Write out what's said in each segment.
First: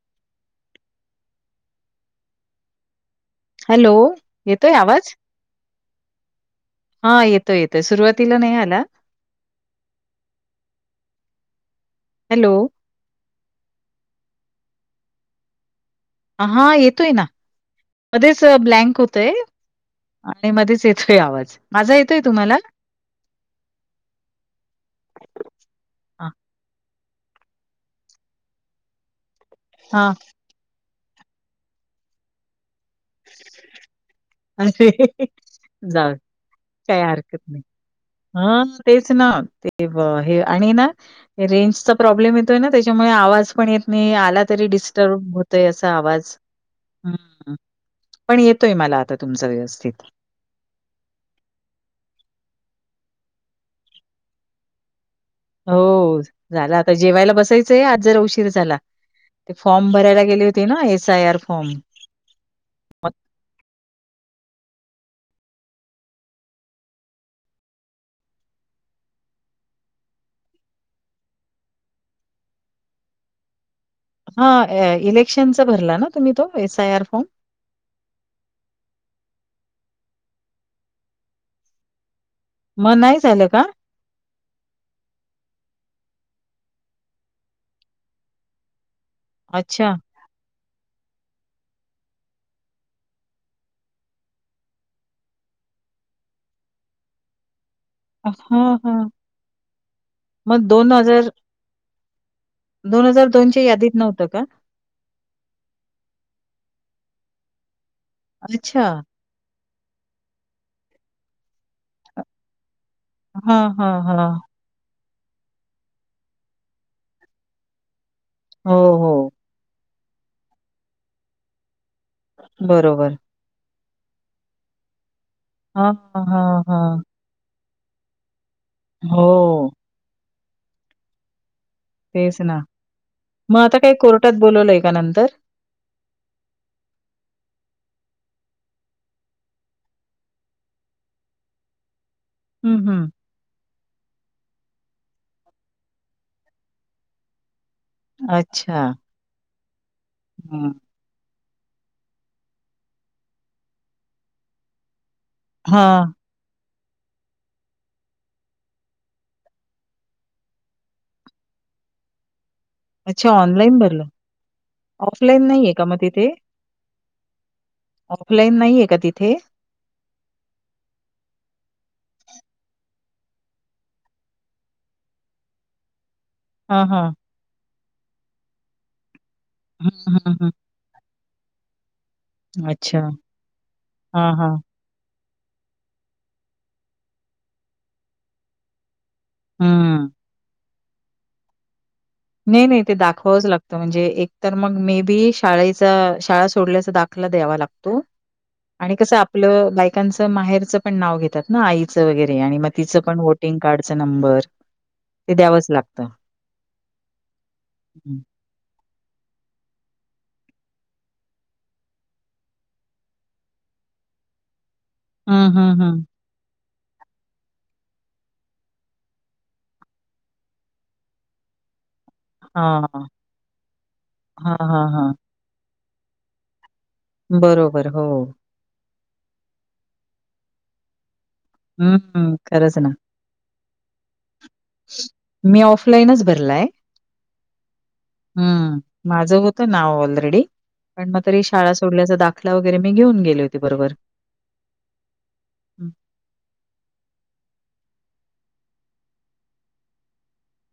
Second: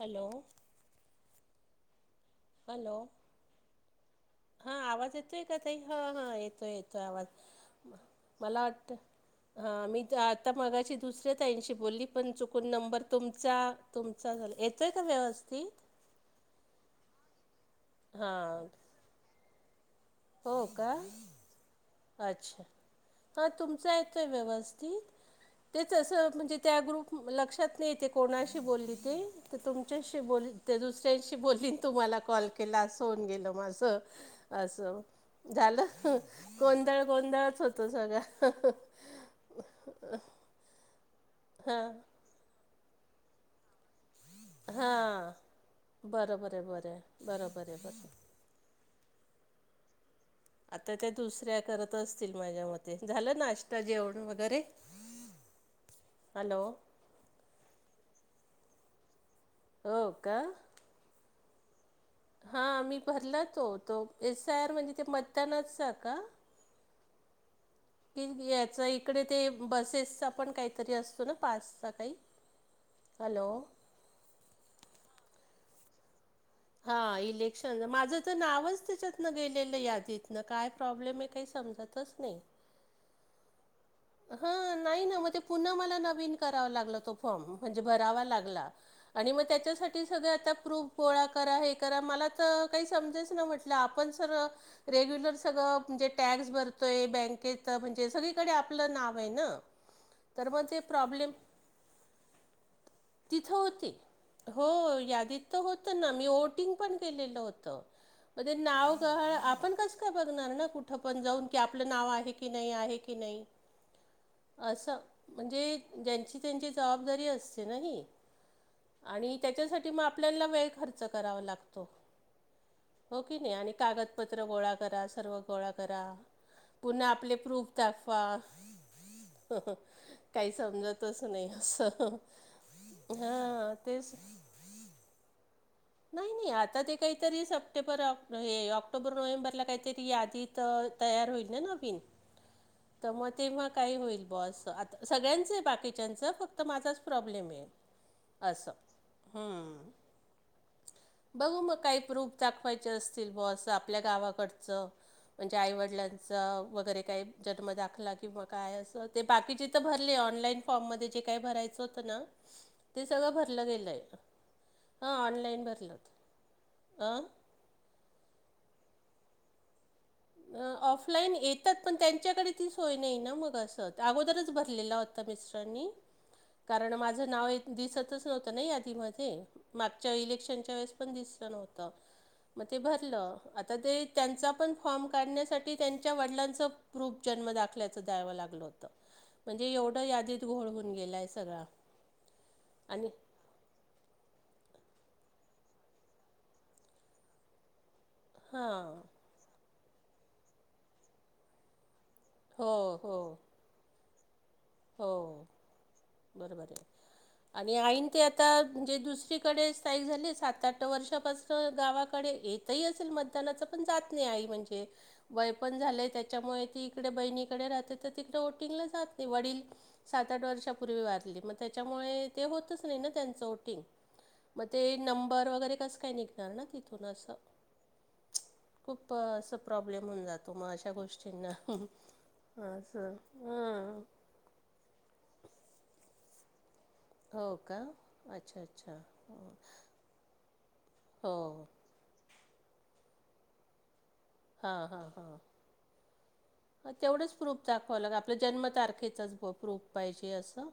Hello hello hello हा आवाज येतोय का तई हा हा येतोय येतोय हां, आवाज, येतोय, येतोय. सुरुवातीला नाही आला हा मी आता मगाशी दुसऱ्या ताईंशी बोलली पण हॅलो. चुकून नंबर तुमचा तुमचा झालं येतं आहे का व्यवस्थित, हा येतोय ना मध्येेच हां ब्लँक होतय, आणि हो मध्येच का येत काही आवाज, माझा येतोय तुम्हाला? अच्छा हा तुमचं येतोय व्यवस्थित, तेच असं हां, म्हणजे त्या ग्रुप लक्षात नाही येते कोणाशी बोलली ते, तर हां. तुमच्याशी बोल ते दुसऱ्यांशी बोललीन तुम्हाला कॉल केलास. होन गेलं माझ अस झालं काय गोंधळ हरकत गोंधळच नाही होतो सगळा. हा तेच ना ते वाहे, ें हां प्रब्म य त्याच्या आण य तरी हां. डिस्टर्ब होतोय असा आवाज, बरोबर आहे बरं आहे बरोबर आहे बरं. तुमच व्यवस्थित आता त्या दुसऱ्या करत असतील माझ्या मते झालं नाश्ता जेवण वगैरे, हमम हो झाला आता जेवायला बसायचंय आज जर उशीर झाला. ते फॉर्म हो भरायला गेले का? होते ना एस आय आर फॉर्म, हा मी भरला तो तो एस आय आर म्हणजे ते मतदानाचा का, [inaudible] कि याचा इकडे ते बसेसचा पण काहीतरी असतो ना पासचा काही, हॅलो हा इलेक्शनचा भरला ना तुमहीो पा हा इले कण माझं तर नावच त्याच्यातनं गेलेलं यादीत ना काय प्रॉब्लेम आहे काही समजतच नाही. मग नाही चालं का हा नाही ना मग ते पुन्हा मला नवीन करावा लागलं तो फॉर्म म्हणजे भरावा लागला. आणि मग अच्छा. त्याच्यासाठी सग आता प्रूफ पोळा करा हे करा मला तर काही समजेच ना म्हटलं आपण सर, रेग्युलर सगळणजे टॅक्स भरतोय बँकेत म्हणजे हां, हां. सगळीकडे मग मग प्र् तिथं च्या होते यादीत नव्हतं का? हो यादीत तर होतं ना मी ओटिंग पण केलेलं होतं म ते अच्छा. नाव गहळ आपण कस का बघणार ना कुठ पण जाऊन की आपलं नाव आहे की नाही आहे की नाही हम् हम् हम् असं म्हणजे ज्यांची त्यांची जबाबदारी असते ना हो, हो. आणि त्याच्यासाठी मग आपल्याला वेळ खर्च करावा लागतो बरोबर हो कागदपत्र ग करा सव गोळा हां, करा हां, हां. पु्हा आप प्र तफा हो काही समजतच नाही असं तेच हा तेच बोलवलं एका नंतर नाही नाही आता ते काहीतरी सप्टेंबर हे ऑक्टोबर नोव्हेंबरला काहीतरी यादीत तयार होईल न नवीन हं, हं. तर मग ते तेव्हा काही होईल बॉ आस आता सगळ्यांचं आहे बाकीच्यांचं फक्त माझाच प्रॉब्लेम आहे असं अच्छा हम्म. हम् बघू मग काही प्रूफ दाखवायचे असतील ब असं आपल्या गावाकडचं म्हणजे हां. आईवडिलांचं अस वगैरे काही जन्म दाखला किंवा काय असं ते बाकीचे तर भरले ऑनलाईन फॉर्म म जे काय भरायचं होत ना ते अच्छा सगळं भरलं ऑनलाईन गेलं आहे हां ऑफलाईन ऑनलाईन नाहीये का मग भरलं तिथे? ह ऑफलाईन नाही आहे का तिथे ऑफलाईन येतात पण त्यांच्याकडे ती सोय नाही ना मग अस अगोदरच भरलेला होता ता मिस्टरा नी हां, कारण हां. माझं नाव दिसतच नव्हतं ना यादीमध्ये मागच्या हं, हं, इलेक्शनच्या वेळेस पण दिसलं नव्हत मग हं. ते अच्छा. भरला आता ते हां, त्याचं हां. पण फॉर्म काढण्यासाठी त्यांच्या वडिलांच प्रूफ जन्म दाखल्याचं द्यावं लागलं होत म्हणजे एवढं हं. यादीत घोळ होऊन गेलाय सगळा नाही नाही ते आणि दाखवावच लागत म्हणजे एक तर मग मे बी शाळेचा शाळा सोडल्याचा दाखला द्यावा लागतो आणि हां कसं आपलं बायकांच माहेरचं पण नाव घेतात ना आईचं वगैरे आणि मग हो तिचं हो पण वोटिंग कार्ड नंबर हो ते द्यावंच लागतं. बरोबर आहे आणि आईन हं. ते आ आता म्हणजे दुसरीकडे स्थायिक झाले सात आठ वर्षापासून गावाकडे येत ह असेल मतदानाच पण जात नाही आई म्हणजे वय हं, पण हं, हं. झालंय त्याच्यामुळे ती इकडे बहिणीकडे राहते तर तिकडे ओटिंगला जात नाही वडील सात आठ वर्षापूर्वी वारली मग त्याच्यामुळे होतच नाही हां, ना त्यांंच वोटिंग हां, मग ते हां, हां. नंबर वरे कस काय निघणार ना तिथून असं बरोबर हो खूप असं प्रॉब्लेम होऊन जातो मग अशा गोष्टींना हम्म हम्म खरंच ना हा मी ऑफलाईनच भरलाय हो का अच्छा हम् अच्छा माझ होत नाव ऑलरेडी पण मग हो तरी शाळा सोडल्याचा दाखला वगरे मी घेऊन गेले होती बरोबर हा हा हा तेवढंच प्रूफ दाखवावं लाग आपल्या जन्मतारखेचाच प्रूफ पाहिजे असं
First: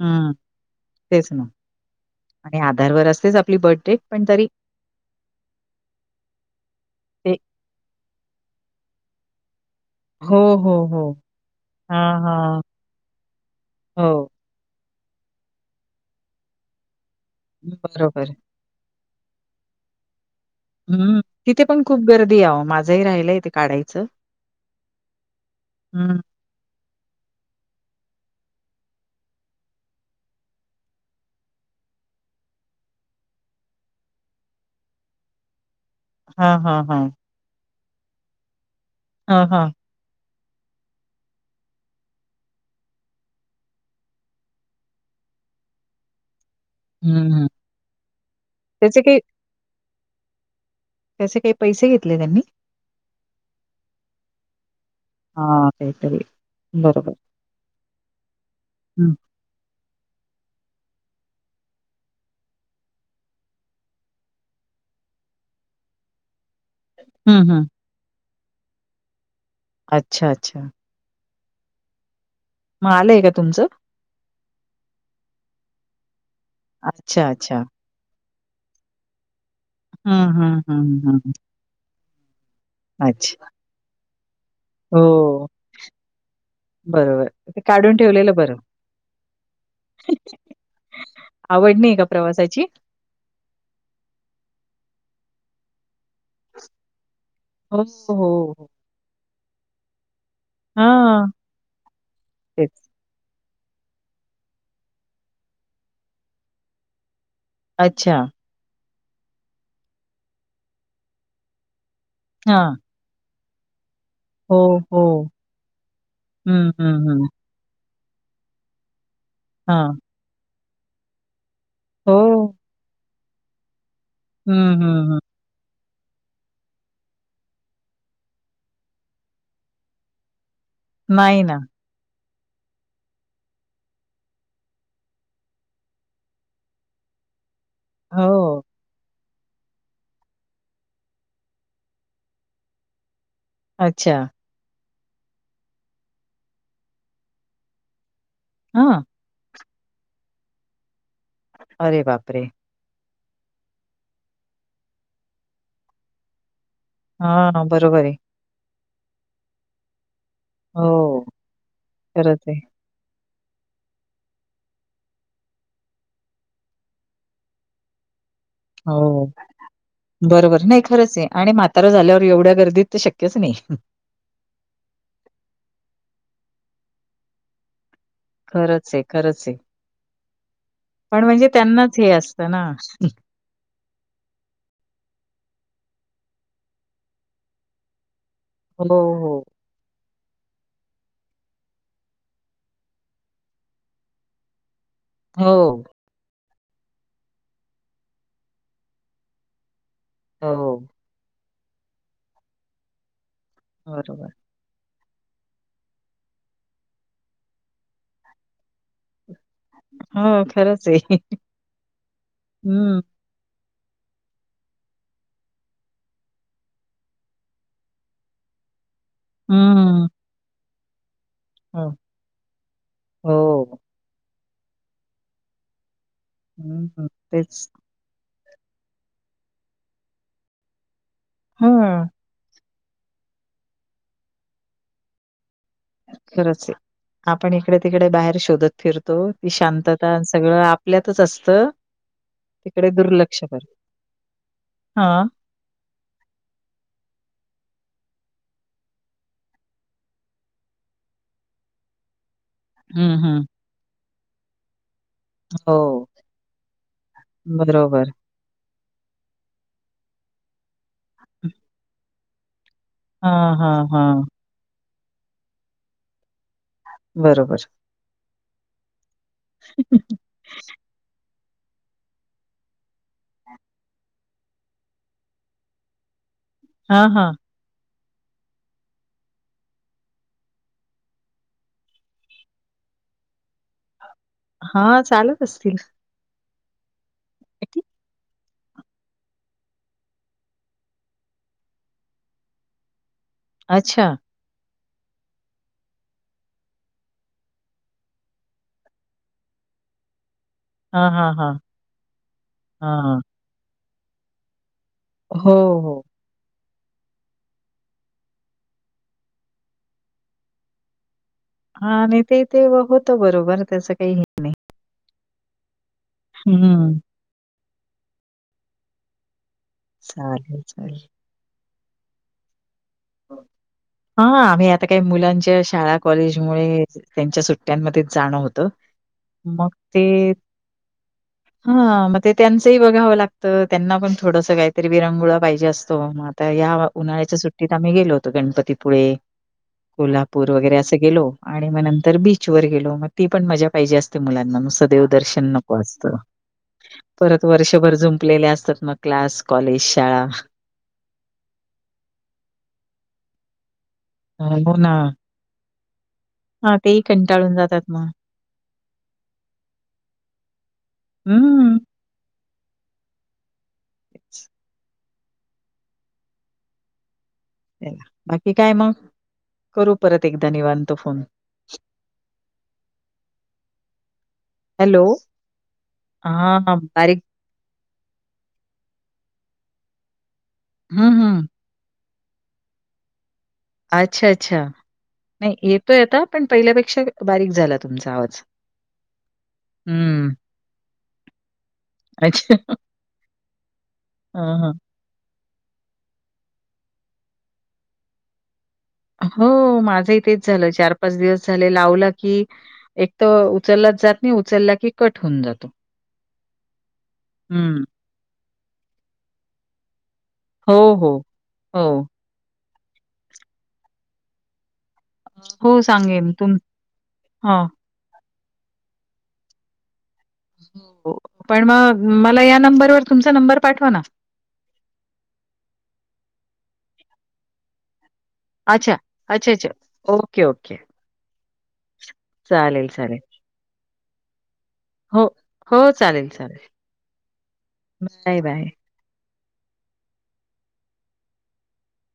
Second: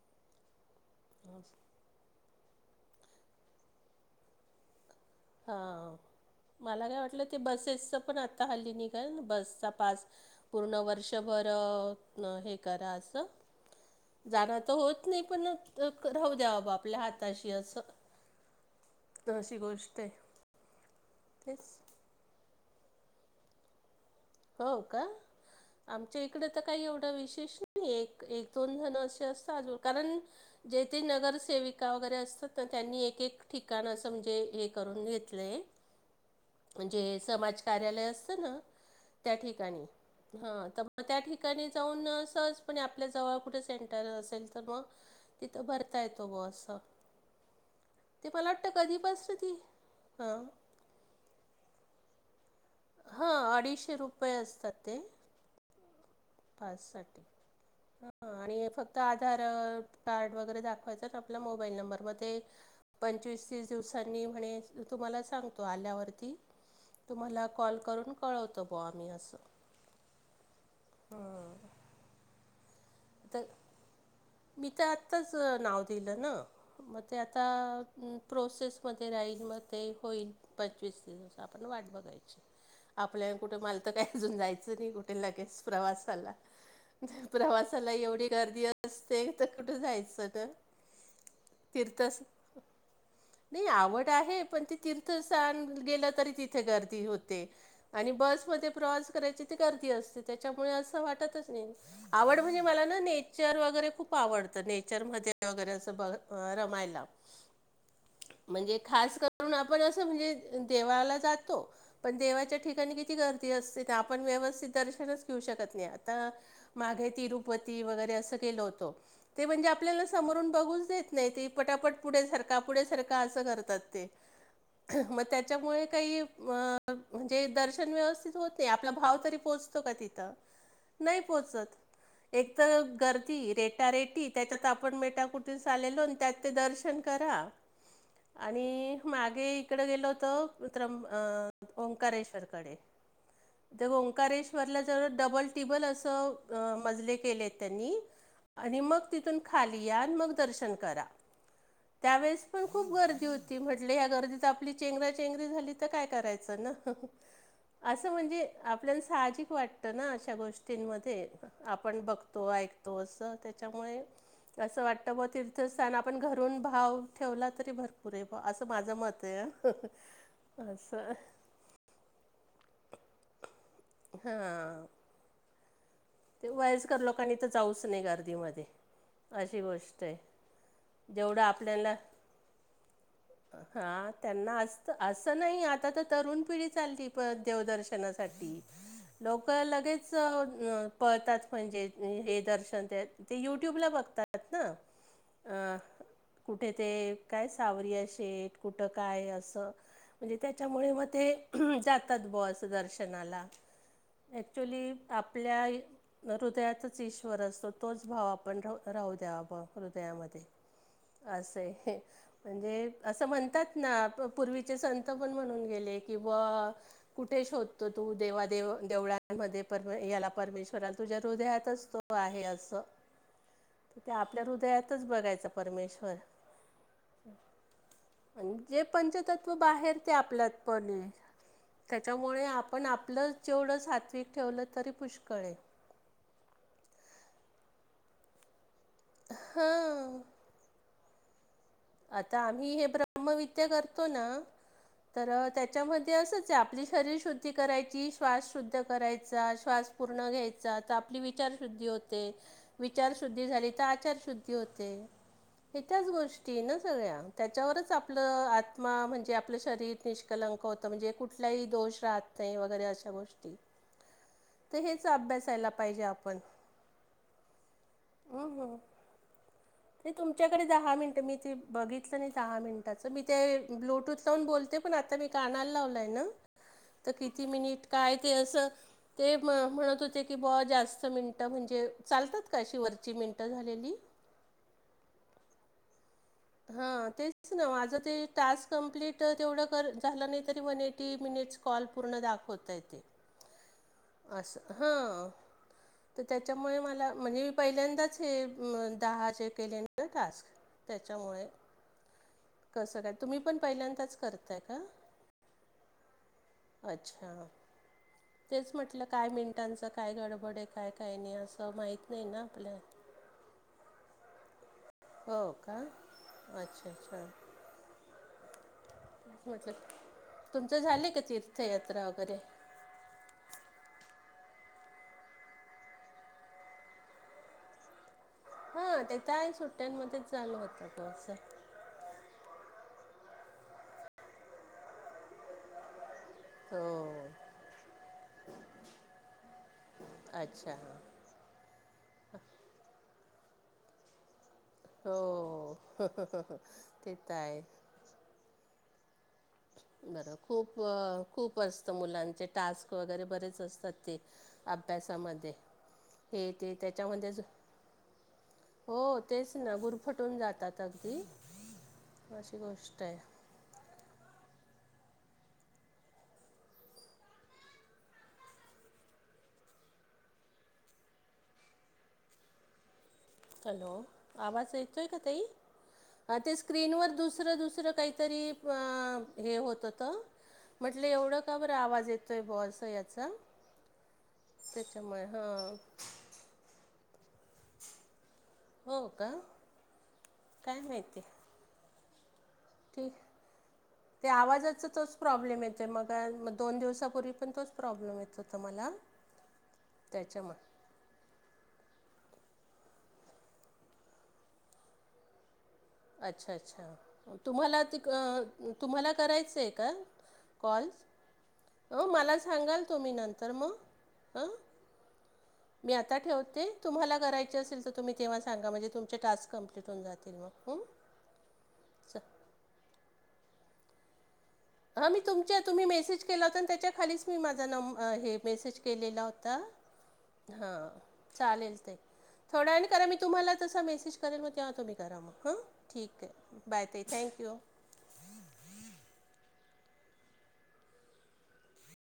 हम्म तेच ना आणि आधारवर असतेच आपली बर्थडेट पण तरी हा मला काय वाटलं ते बसेसचं पण आत्ता हल्ली निघाल बसचा पास हो, हो, पूर्ण हो. वर्षभर हां, हे हां. करा असं हो. जाणं तर होत नाही पण राहऊ द्या बाबा आपल्या हाताशी बरोबर. असं अशी गोष्ट आहे हम्म तिथे तेच. पण खूप गर्दी आहे आहों माझंही राहिलंय तेे काढायचं हो का हं. आमचे कडे तर काही एवढ विशेष नाही दोन जण असे असतातज कारण जे तेे नगरसेविका वगैरे असतात ना त्यांनी एक एक ठिकाण असं म्हणजे हे करून घेतलंय हां, हां, जे हां. समाज कार्यालय असत ना त्या हां, हां. ठिकाणी हा तर मग त्या ठिकाणी जाऊन सहजपणे आपल्या जवळ कुठे सेंटर असेल तर मग तिथं भरता येतो ग असं हं, हं. ते मला वाटत कधी त्याचे बसत ती हां त्यासे काही पैसे घेतले त्यांनी हा अडीचशे रुपये असतात ते हा तेेतरी फजसाठी हा आणि फक्त हं. आधार कार्ड वगैरे दाखवायचं आपला मोबाईल नंबर म ते पंचवीस तीस दिवसांनी म्हणे तुम्हाला सांगतो आल्यावरती हं, तुम्हाला हं. कॉल करून कळवतो बो आम्ही असं अच्छा अच्छा ह मग आलंय का तुमचं मी तर आत्ताच नाव दिलं ना मग ते अच्छा, आता अच्छा. प्रोसेसमध्ये राहील मग ते होईल हं, हं, हं, पंचवीस हं, हं. दिवस आपण वाट बघायची आपल्या अच्छा. कुठं मला तर काही अजून जायचं नाही हो, कुठे लगेच प्रवासाला बरोबर. ते प्रवासाला काढून एवढी ठेवलेलं बरं. गर्दी अस तेे तर कुठं जायचं तर आवड नाही का तिर्थस प्रवासाची? नाही आवड आहे पण त तीर्थस्थान गेलं तरी तथे गर्दी होते हो, आणि हो, बसमध्ये हो. प्रवास करायची ते गर्दी असते त्याच्यामुळे असं हां. वाटतच नाही आवड म्हणजे तेच. मला ना नाही चर वगैरे खूप आवडतं नेचर मध्ये वगैरे अस ब रमायला अच्छा म्हणजे खास करून आपण असं म्हणजे देवाला जातो पण देवाच्या हां. ठिकाणी किती गर्दी असते आपण हो, व्यवस्थित दर्शनच हो. घेऊ शकत नाही आता हं, हं, मागे हं. तिरुपती वगैरे अस ण हां. आपल्या समो नाहीा हो. हं, हं, म हं. त्याच्यामुळे काही म्हणजे दर्शन व्यवस्थित होत नाही आपला भाव तरी पोहोचतो का तिथं नाही पोहोचत एक तर घर रेटा रेटी त्याच्यात आपण मेटा कुठून आलेलो त्यात ते दर्शन करा हो. आणि मागे तडे गेलो होत्र ओंकारेश्वर कडे अच्छा. ओकारेश म त्यां हां. त खा म दर्शन करा अरे त्या बापरे! पण खूप गर्दी होती म्हटले या गर्दीत आपली चेंगरा चेंगरी झाली तर काय करायचं ना हां, बरोबर असं आहे. म्हणजे आपल्याला साहजिक वाटतं ना अशा हो, गोष्टींमध्ये आपण खरंच बघतो आहे. ऐको तो अस त्याच्यामुळे असं वाटतं ब तीर्थस्थान आपण घरून भाव ठेवला तरी भरपूर आहे ब अस हो बरोबर नाही असं खरंच आहे आणि म झाल्यावर एवढ्या गर्दीत तर शक्यच नाही हा ते वयस्कर लोकांनी तर जाऊच नाही गर्दीमध्ये खरंच आहे, खरंच आहे. अशी गोष्ट आहे पण जेवढं म्हणजे त्यांनाच हे असतं ना हा त्यांना असत असं नाही आता तर तरुण पिढी चालली प देवदर्शनासाठी हो, हो. लोक लगेच पळतात म्हणजे हे दर्शन त्या ते युट्यूबला बघतात ना अं हो, कुठे ते काय सावरिया शेेत कुठं काय असं म्हणजे हो. त्याच्यामुळे मग ते जातात बस दर्शनाला बरोबर ॲक्च्युली आपल्या हृदयातच ईश्वर असतो तोच भाव आपण राहू द्या भा हृदयामध्ये हो, खरंच आहे. असे हे म्हणजे हं, असं म्हणतात ना पूर्वीचे संत पण म्हणून गेले किंवा कुठे शोधतो तू देवा देव देवळात मध्ये हं. परमे याला परमेश्वरा तुझ्या हृदयातच हो, असतो आहे असं. हो. त्या आपल्या हृदयातचं बघायचा परमेश्वर हं हम तेच जे पंचतत्व बाहेर ते आपल्यात पण आहे हां, त्याच्या मुळे आपण आपलं जेवढं सात्विक ठेवलं तरी पुष्कळय खरचं आहे आपण इकडे तिकडे बाहेर शोधत फिरतो ती शांतता हां सगळं. आपल्यातचं असतं. आता आम्ही हे तिकडे दुर्लक्ष ब्रह्मविद्या करतो ना हां. तर त्या त्याच्यामध्ये असंच आपली शरीर शुद्धी करायची श्वास शुद्ध करायचा श्वास पूर्ण घ्यायचा तर आपली विचार शुद्धी होते. हं, हं. विचारशुद्धी झाली तर आचार शुद्धी होते हो, हे त्याच गोष्- तीनचं वेळा त्याच्यावरचं बरोबर. आपलं आत्मा म्हणजे आपलं शरीर [inaudible] होत म्हणजे कुठही दोष राहत नाही वगैरे अशा गोष्टी हां, हां, हां. तर हेचं अभ्यासायला पाहिजे आपण बरोबर. [unintelligible] [unintelligible] ते तुमच्याकडे दहा मिनिटं मी ते बघितलं नाही दहा मिनिटाचं मी ते ब्लूटूथ साऊन बोलते. आता मी कानाला लावलय ना हां, तर हां. किती मिनिट काय ते असं. ते म म्हणत होते की, ब जास्त मिनटं म्हणजे चालतात का? अशी वरची मिनटं झालेली. हां चालत असतील. हां तेच ना माझं ते टास्क कंप्लीट तेवढं कर झालं नाही तरी वन एटी मिनिट्स कॉल पूर्ण दाखवता येते. [unintelligible] अच्छा. असं हां. तर त्याच्यामुळे मला म्हणजे पहिल्यांदाच हे म दहा अशे केले टास्क. हां, हां, होयं हां. कस काय हां. तुम्ही पण पहिल्यांदाच करताय का? हो. अच्छा. तेच म्हटलं काय मिनिटांचं काय गडबड आहे काय काय नाही असं. हां माहीत नाय नाही ते ना ते आपल्या होतं बरोबर त्याचं काहीहेच नाही. हो का अच्छा हं. अच्छा [unintelligible] चालेल, तुमचं चालेल. झालंय का तीर्थयात्रा वगैरे हां आम्ही आता काय मुलांच्या शाळा कॉलेज मुळे त्यांच्या सुट्ट्यांमध्येचं जाणं होतं. हां ते त्या मग सुट्ट्यांमध्येच ते झालं होतं तसं. हां मग ते त्यांचंही बघावं लागतं त्यांना पण थोडसं काहीतरी विरंगुळा पाहिजे असतो म या हो. उन्हाळ्याच्या सुट् आम्ही गेलो होतो गणपतीपुळे कोल्हापूर अच्छा. वगैरे असे गेलो. आणि मग नंतर बीचवर गेलो मग ती पण मजा पाहिजे असते मुलांना हो. देवदर्शन नको असतं ते तर परत आहे. वर्षभर जुम्पलेले असतात ना. क्लास कॉलेज शाळा बरं खूप व खूप असतं मुलांचे टास्क वगैरे बरेच असतात ते हो ना. अभ्यासामध्ये हे ते हां, तेही त्याच्यामध्येच कंटाळून जातात मग. हो तेच ना गुरफटून जातात अगदी हं. अशी गोष्ट आहे अच्छा बाकी काय मग करू परत एकदा निवांतो फोन हॅलो आवाज यायेतो हॅलो? आहे का तेई हां ते स्क्रीनवर दुसरं दुसरं काहीतरी अ हे होत त म्हटलं हं, एवढं हं. का बरं आवाज येतोय बॉस याचा अच्छा, अच्छा, त्याच्यामुळे नाही हां येतोयआता. पण पहिल्यापेक्षा बारीक. तुमचा आवा् हो का काय माहिती अच्छा ठीक ते हां, हां. आवाजाच तच प्रॉब्लेम येते मग मग दोन दिवसापूर्वी पण तोच प्रॉब्लेम येत होता मला हो माझंही तेच त्याच्यामुळे झालं चार पाच दिवस झाले लावला की एक तर उचललाच जात नाही उचलला की कट होऊन जातो अच्छा अच्छा तुम्हाला हं. त तुम्हाला करायचंय का हो, कॉल्स हो. हो मला सांगाल तुम्ही नंतर मग हं हो, मी आता सांगेन तुम ठेवते तुम्हाला करायचे हां. असेल तर तुम् तेव्हा सांा म्हणजेुमचे टास् कंप्ट होऊ जातीलग हो पण मग मला या नंबरवर तुमचा नंबर पाठवा ना हा मी तुमच्या तुम्ही मेसेज केला होता आणि त्याच्या खालीच मी माझा नं हे मेसेज अच्छा, केलेला अच्छा, होता अच्छा. Okay, okay. हां चालेल ते थोडा आणि चालेल, करा मी चालेल. तुम्हाला तससा मेसेज करेल मग तेव्हा तुम्ही कररा हो, मग हो, ठीक चालेल, आहे चालेल. बाय ते थँक्यू बाय बाय